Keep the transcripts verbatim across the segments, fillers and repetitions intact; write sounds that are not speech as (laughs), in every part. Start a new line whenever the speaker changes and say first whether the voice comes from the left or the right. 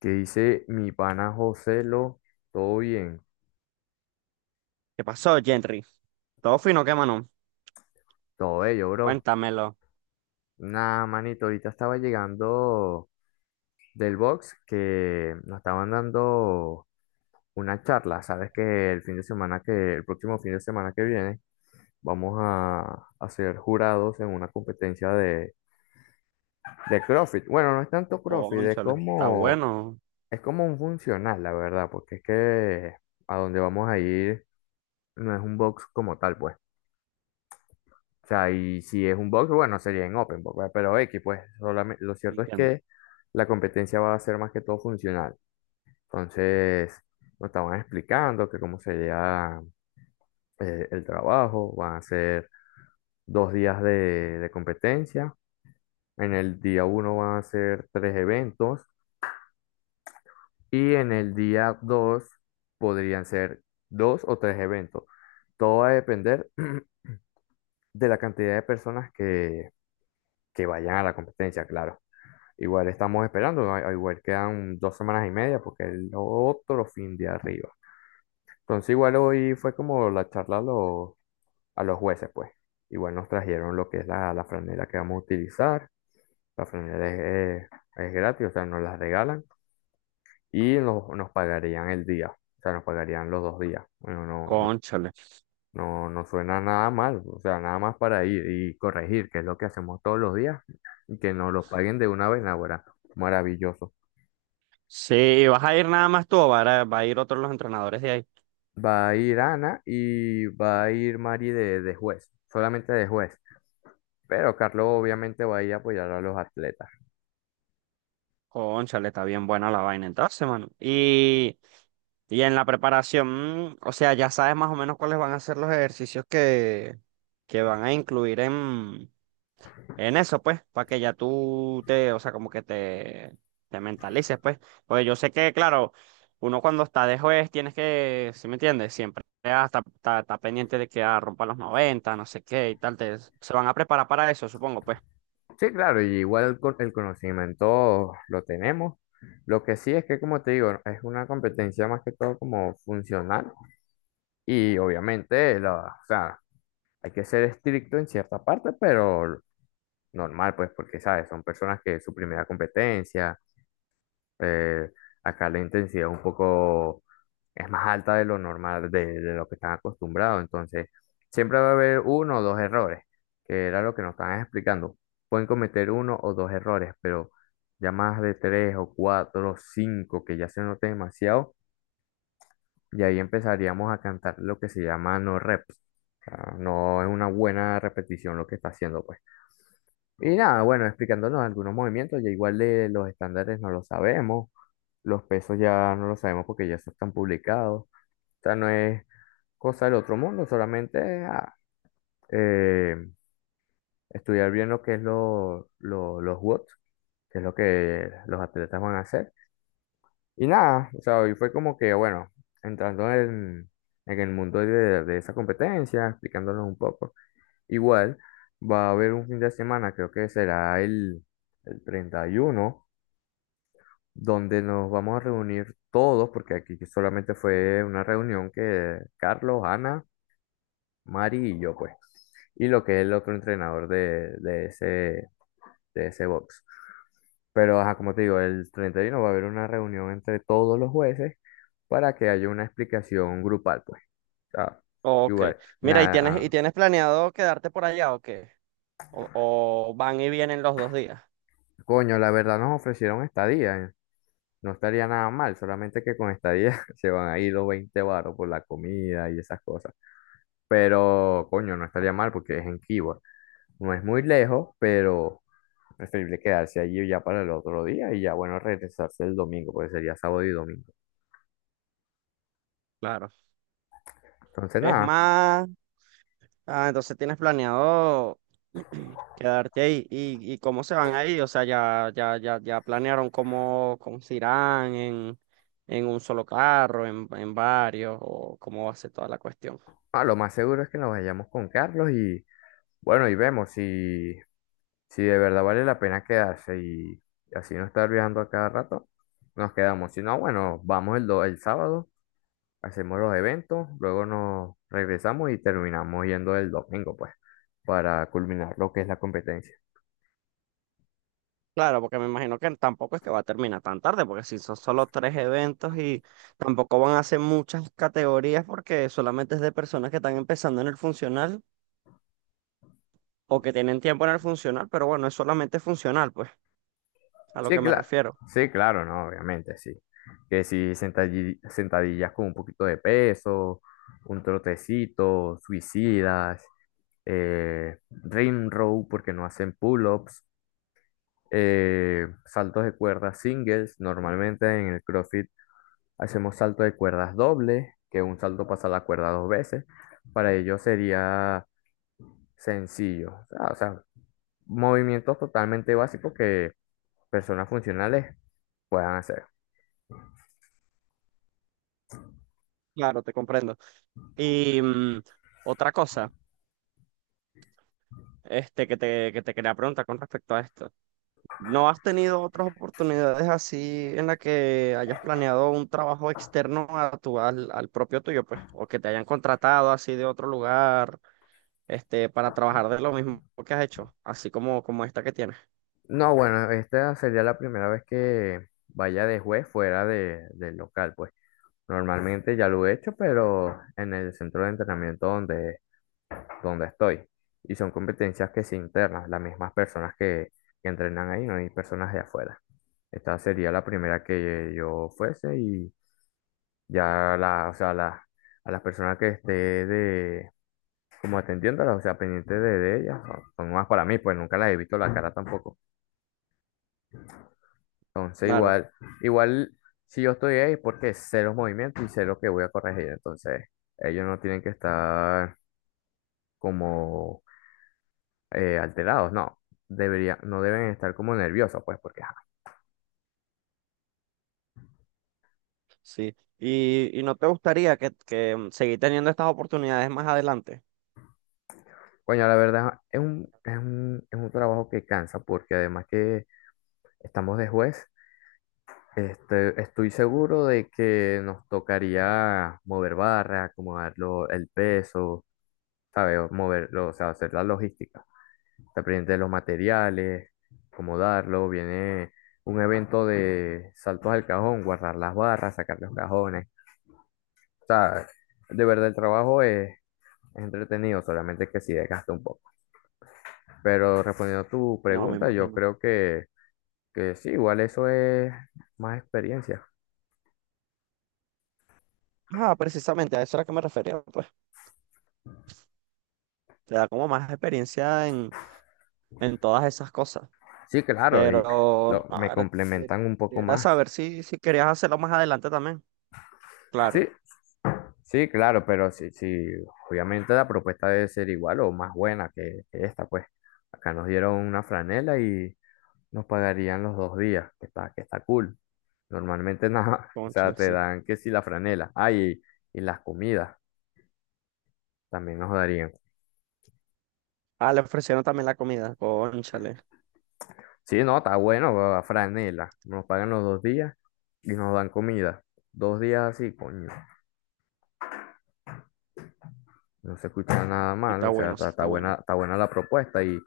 left: ¿Qué dice mi pana José lo? Todo bien,
right: ¿Qué pasó, Henry? Todo fino, ¿qué, mano?
left: todo bello, bro.
right: Cuéntamelo.
left: Nada, manito, ahorita estaba llegando del box que nos estaban dando una charla. Sabes que el fin de semana que, el próximo fin de semana que viene, vamos a, a ser jurados en una competencia de, de CrossFit. Bueno, no es tanto CrossFit, es
right: Cónchale, está
left: como,
right: bueno.
left: es como un funcional, la verdad, porque es que a donde vamos a ir no es un box como tal, pues. O sea, y si es un box, bueno, sería en open box, ¿verdad? Pero X, pues, solamente, lo cierto es
right: Entiendo.
left: que la competencia va a ser más que todo funcional. Entonces, nos estaban explicando que cómo sería eh, el trabajo, van a ser dos días de, de competencia, en el día uno van a ser tres eventos y en el día dos podrían ser dos o tres eventos. Todo va a depender (clears throat) de la cantidad de personas que, que vayan a la competencia, claro. Igual estamos esperando, ¿no? Igual quedan dos semanas y media porque el otro fin de arriba. Entonces igual hoy fue como la charla a los, a los jueces, pues. Igual nos trajeron lo que es la, la franela que vamos a utilizar. La franela es, es- es gratis, o sea, nos la regalan y nos, nos pagarían el día, o sea, nos pagarían los dos días. Bueno, no, no,
right: Cónchale.
left: no, no suena nada mal, o sea, nada más para ir y corregir, que es lo que hacemos todos los días, y que nos lo paguen de una vez, ahora. Maravilloso.
right: Sí, ¿vas a ir nada más tú o va a, va a ir otros los entrenadores de ahí?
left: Va a ir Ana y va a ir Mari de, de juez, solamente de juez. Pero Carlos obviamente va a ir a apoyar a los atletas.
right: Cónchale, está bien buena la vaina entonces, mano. Y, y en la preparación, mm, o sea, ya sabes más o menos cuáles van a ser los ejercicios que, que van a incluir en, en eso, pues, para que ya tú te, o sea, como que te, te mentalices, pues. Pues yo sé que, claro, uno cuando está de juez tienes que, ¿sí me entiendes? Siempre ah, está, está- está pendiente de que ah, rompan los noventa no sé qué y tal. Te- se van a preparar para eso, supongo, pues.
left: Sí, claro, y igual con- el conocimiento lo tenemos. Lo que sí es que, como te digo, es una competencia más que todo como funcional. Y obviamente, la, o sea, hay que ser estricto en cierta parte, pero normal, pues, porque, ¿sabes? Son personas que es su primera competencia. Eh, acá la intensidad es un poco, es más alta de lo normal, de, de lo que están acostumbrados. Entonces, siempre va a haber uno o dos errores, que era lo que nos estaban explicando. Pueden cometer uno o dos errores, pero ya más de tres o cuatro o cinco que ya se note demasiado, y ahí empezaríamos a cantar lo que se llama no reps. O sea, no es una buena repetición lo que está haciendo, pues. Y nada, bueno, explicándonos algunos movimientos, ya igual de los estándares no lo sabemos. Los pesos ya no lo sabemos porque ya se están publicados. O sea, no es cosa del otro mundo, solamente es, ah, eh, estudiar bien lo que es lo- lo- los watts, que es lo que los atletas van a hacer. Y nada, o sea, hoy fue como que, bueno, entrando en, en el mundo de, de esa competencia, explicándonos un poco. Igual, va a haber un fin de semana, creo que será el, el treinta y uno donde nos vamos a reunir todos, porque aquí solamente fue una reunión que Carlos, Ana, Mari y yo, pues, y lo que es el otro entrenador de, de ese, de ese box. Pero, ajá, como te digo, el treinta y uno va a haber una reunión entre todos los jueces para que haya una explicación grupal, pues. Ah,
right: Ok.
left: igual,
right: Mira, ¿y tienes, y
left: nada,
right: tienes planeado quedarte por allá o qué? O, o van y vienen los dos días.
left: coño, la verdad nos ofrecieron estadía, ¿eh? No estaría nada mal, solamente que con estadía (laughs) se van a ir los veinte baros por la comida y esas cosas. Pero, coño, no estaría mal porque es en Keyboard. No es muy lejos, pero preferible quedarse allí ya para el otro día y ya, bueno, regresarse el domingo, porque sería sábado y domingo.
right: Claro.
left: Entonces,
right: Es
left: nada,
right: más. Ah, entonces tienes planeado (clears throat) quedarte ahí. ¿Y, y cómo se van ahí? O sea, ya, ya, ya, ya planearon cómo, cómo se irán en, en un solo carro, en, en varios, o cómo va a ser toda la cuestión.
left: ah, lo más seguro es que nos vayamos con Carlos y, bueno, y vemos si, si de verdad vale la pena quedarse y así no estar viajando a cada rato, nos quedamos. Si no, bueno, vamos el, do- el sábado, hacemos los eventos, luego nos regresamos y terminamos yendo el domingo, pues, para culminar lo que es la competencia.
right: Claro, porque me imagino que tampoco es que va a terminar tan tarde, porque si son solo tres eventos y tampoco van a hacer muchas categorías, porque solamente es de personas que están empezando en el funcional o que tienen tiempo en el funcional, pero bueno, es solamente funcional, pues, a lo
left: Sí,
right: que me
left: claro.
right: refiero.
left: Sí, claro, no, obviamente, sí. Que si sentadilli- sentadillas con un poquito de peso, un trotecito, suicidas, eh, ring row porque no hacen pull-ups, eh, saltos de cuerdas singles. Normalmente en el CrossFit hacemos salto de cuerdas doble, que un salto pasa la cuerda dos veces. Para ello sería sencillo. O sea, o sea, movimientos totalmente básicos que personas funcionales puedan hacer.
right: Claro, te comprendo. Y mm, otra cosa, este, que te, que te quería preguntar con respecto a esto. ¿No has tenido otras oportunidades así en la que hayas planeado un trabajo externo a tu, al, al propio tuyo, pues? O que te hayan contratado así de otro lugar, este, para trabajar de lo mismo que has hecho, así como, como esta que tienes.
left: No, bueno, esta sería la primera vez que vaya de juez fuera de, del local, pues. Normalmente ya lo he hecho, pero en el centro de entrenamiento donde, donde estoy. Y son competencias que se internas, las mismas personas que, que entrenan ahí, no hay personas de afuera. Esta sería la primera que yo fuese y ya la, o sea, la, a las personas que esté de, como atendiéndolas, o sea, pendiente de, de ellas, son son nuevas para mí, pues nunca las he visto la cara tampoco. Entonces,
right: Claro,
left: igual, igual, si yo estoy ahí, porque sé los movimientos y sé lo que voy a corregir. Entonces, ellos no tienen que estar como eh, alterados, no. Debería, no deben estar como nerviosos, pues, porque, ajá.
right: sí. ¿Y, y no te gustaría que, que mm, seguir teniendo estas oportunidades más adelante?
left: Coño, la verdad, es un, es un, es un trabajo que cansa, porque además que estamos de juez, este, estoy seguro de que nos tocaría mover barra, acomodar lo- el peso, ¿sabes? Moverlo, o sea, hacer la logística. Está pendiente de los materiales, cómo darlo, viene un evento de saltos al cajón, guardar las barras, sacar los cajones. O sea, de verdad el trabajo es, es entretenido, solamente que sí desgasta un poco. Pero respondiendo a tu
right: No, me
left: pregunta, yo
right: imagino.
left: creo que, que sí, igual eso es más experiencia.
right: Ah, precisamente, a eso era que me refería, pues. Te da como más experiencia en, en todas esas cosas.
left: Sí, claro, y
right: Pero,
left: lo- me
right: a ver,
left: complementan un poco
right: quería
left: más.
right: saber si, si querías hacerlo más adelante también. Claro,
left: Sí, sí, claro, pero sí, sí, obviamente la propuesta debe ser igual o más buena que, que esta, pues. Acá nos dieron una franela y nos pagarían los dos días, que está, que está cool. Normalmente nada, (laughs) o sea,
right: cónchale,
left: te
right: sí.
left: dan que si la franela. Ah, y, y las comidas también nos darían.
right: Ah, le ofrecieron también la comida, cónchale.
left: Sí, no, está bueno, va, franela. Nos pagan los dos días y nos dan comida. Dos días así, coño, no se escucha nada
right: Sí,
left: mal,
right: está
left: o sea,
right: bueno, sí,
left: está, está
right: está
left: buena,
right: bueno.
left: está buena la propuesta y.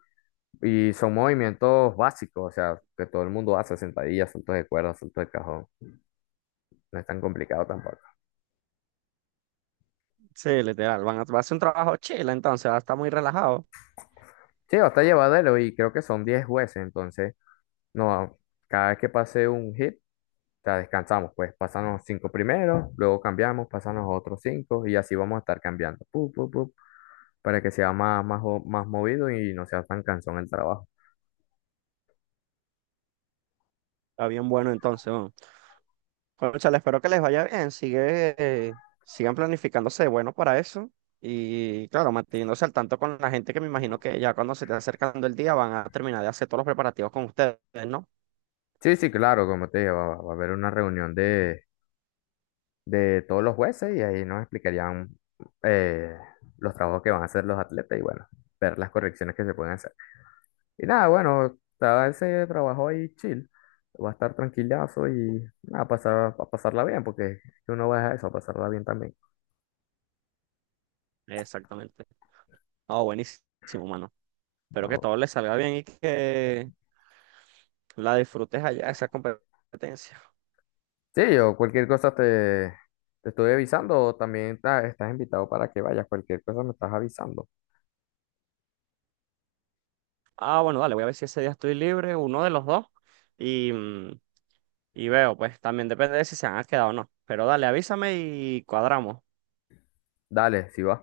left: Y son movimientos básicos, o sea, que todo el mundo hace, sentadillas, saltos de cuerda, saltos de cajón. No es tan complicado tampoco.
right: Sí, literal, van a, va a hacer un trabajo chile entonces, va a estar muy relajado.
left: Sí, hasta llevadero y creo que son diez jueces, entonces, no, cada vez que pase un hit, o sea, descansamos, pues pasan los cinco primeros, luego cambiamos, pasan los otros cinco y así vamos a estar cambiando, pu, pu, pu, para que sea más, más, jo- más movido y no sea tan cansón el trabajo.
right: Está bien bueno entonces, ¿no? Cónchale, espero que les vaya bien. Sigue, eh, sigan planificándose de bueno para eso. Y claro, manteniéndose al tanto con la gente que me imagino que ya cuando se esté acercando el día van a terminar de hacer todos los preparativos con ustedes, ¿no?
left: Sí, sí, claro, como te dije, va, va a haber una reunión de de todos los jueces y ahí nos explicarían eh, los trabajos que van a hacer los atletas y bueno, ver las correcciones que se pueden hacer. Y nada, bueno, estaba ese trabajo ahí chill, va a estar tranquilazo y nada, pasar, a pasarla bien, porque es que uno va a eso, a pasarla bien también.
right: Exactamente. Oh, buenísimo, mano. Espero que
left: No.
right: todo les salga bien y que la disfrutes allá, esa competencia.
left: Sí, yo cualquier cosa te, te estoy avisando, o también ta- estás invitado para que vayas, cualquier cosa me estás avisando.
right: Ah, bueno, dale, voy a ver si ese día estoy libre, uno de los dos. Y, mm, y veo, pues también depende de si se han quedado o no. Pero dale, avísame y cuadramos.
left: Dale, si vas.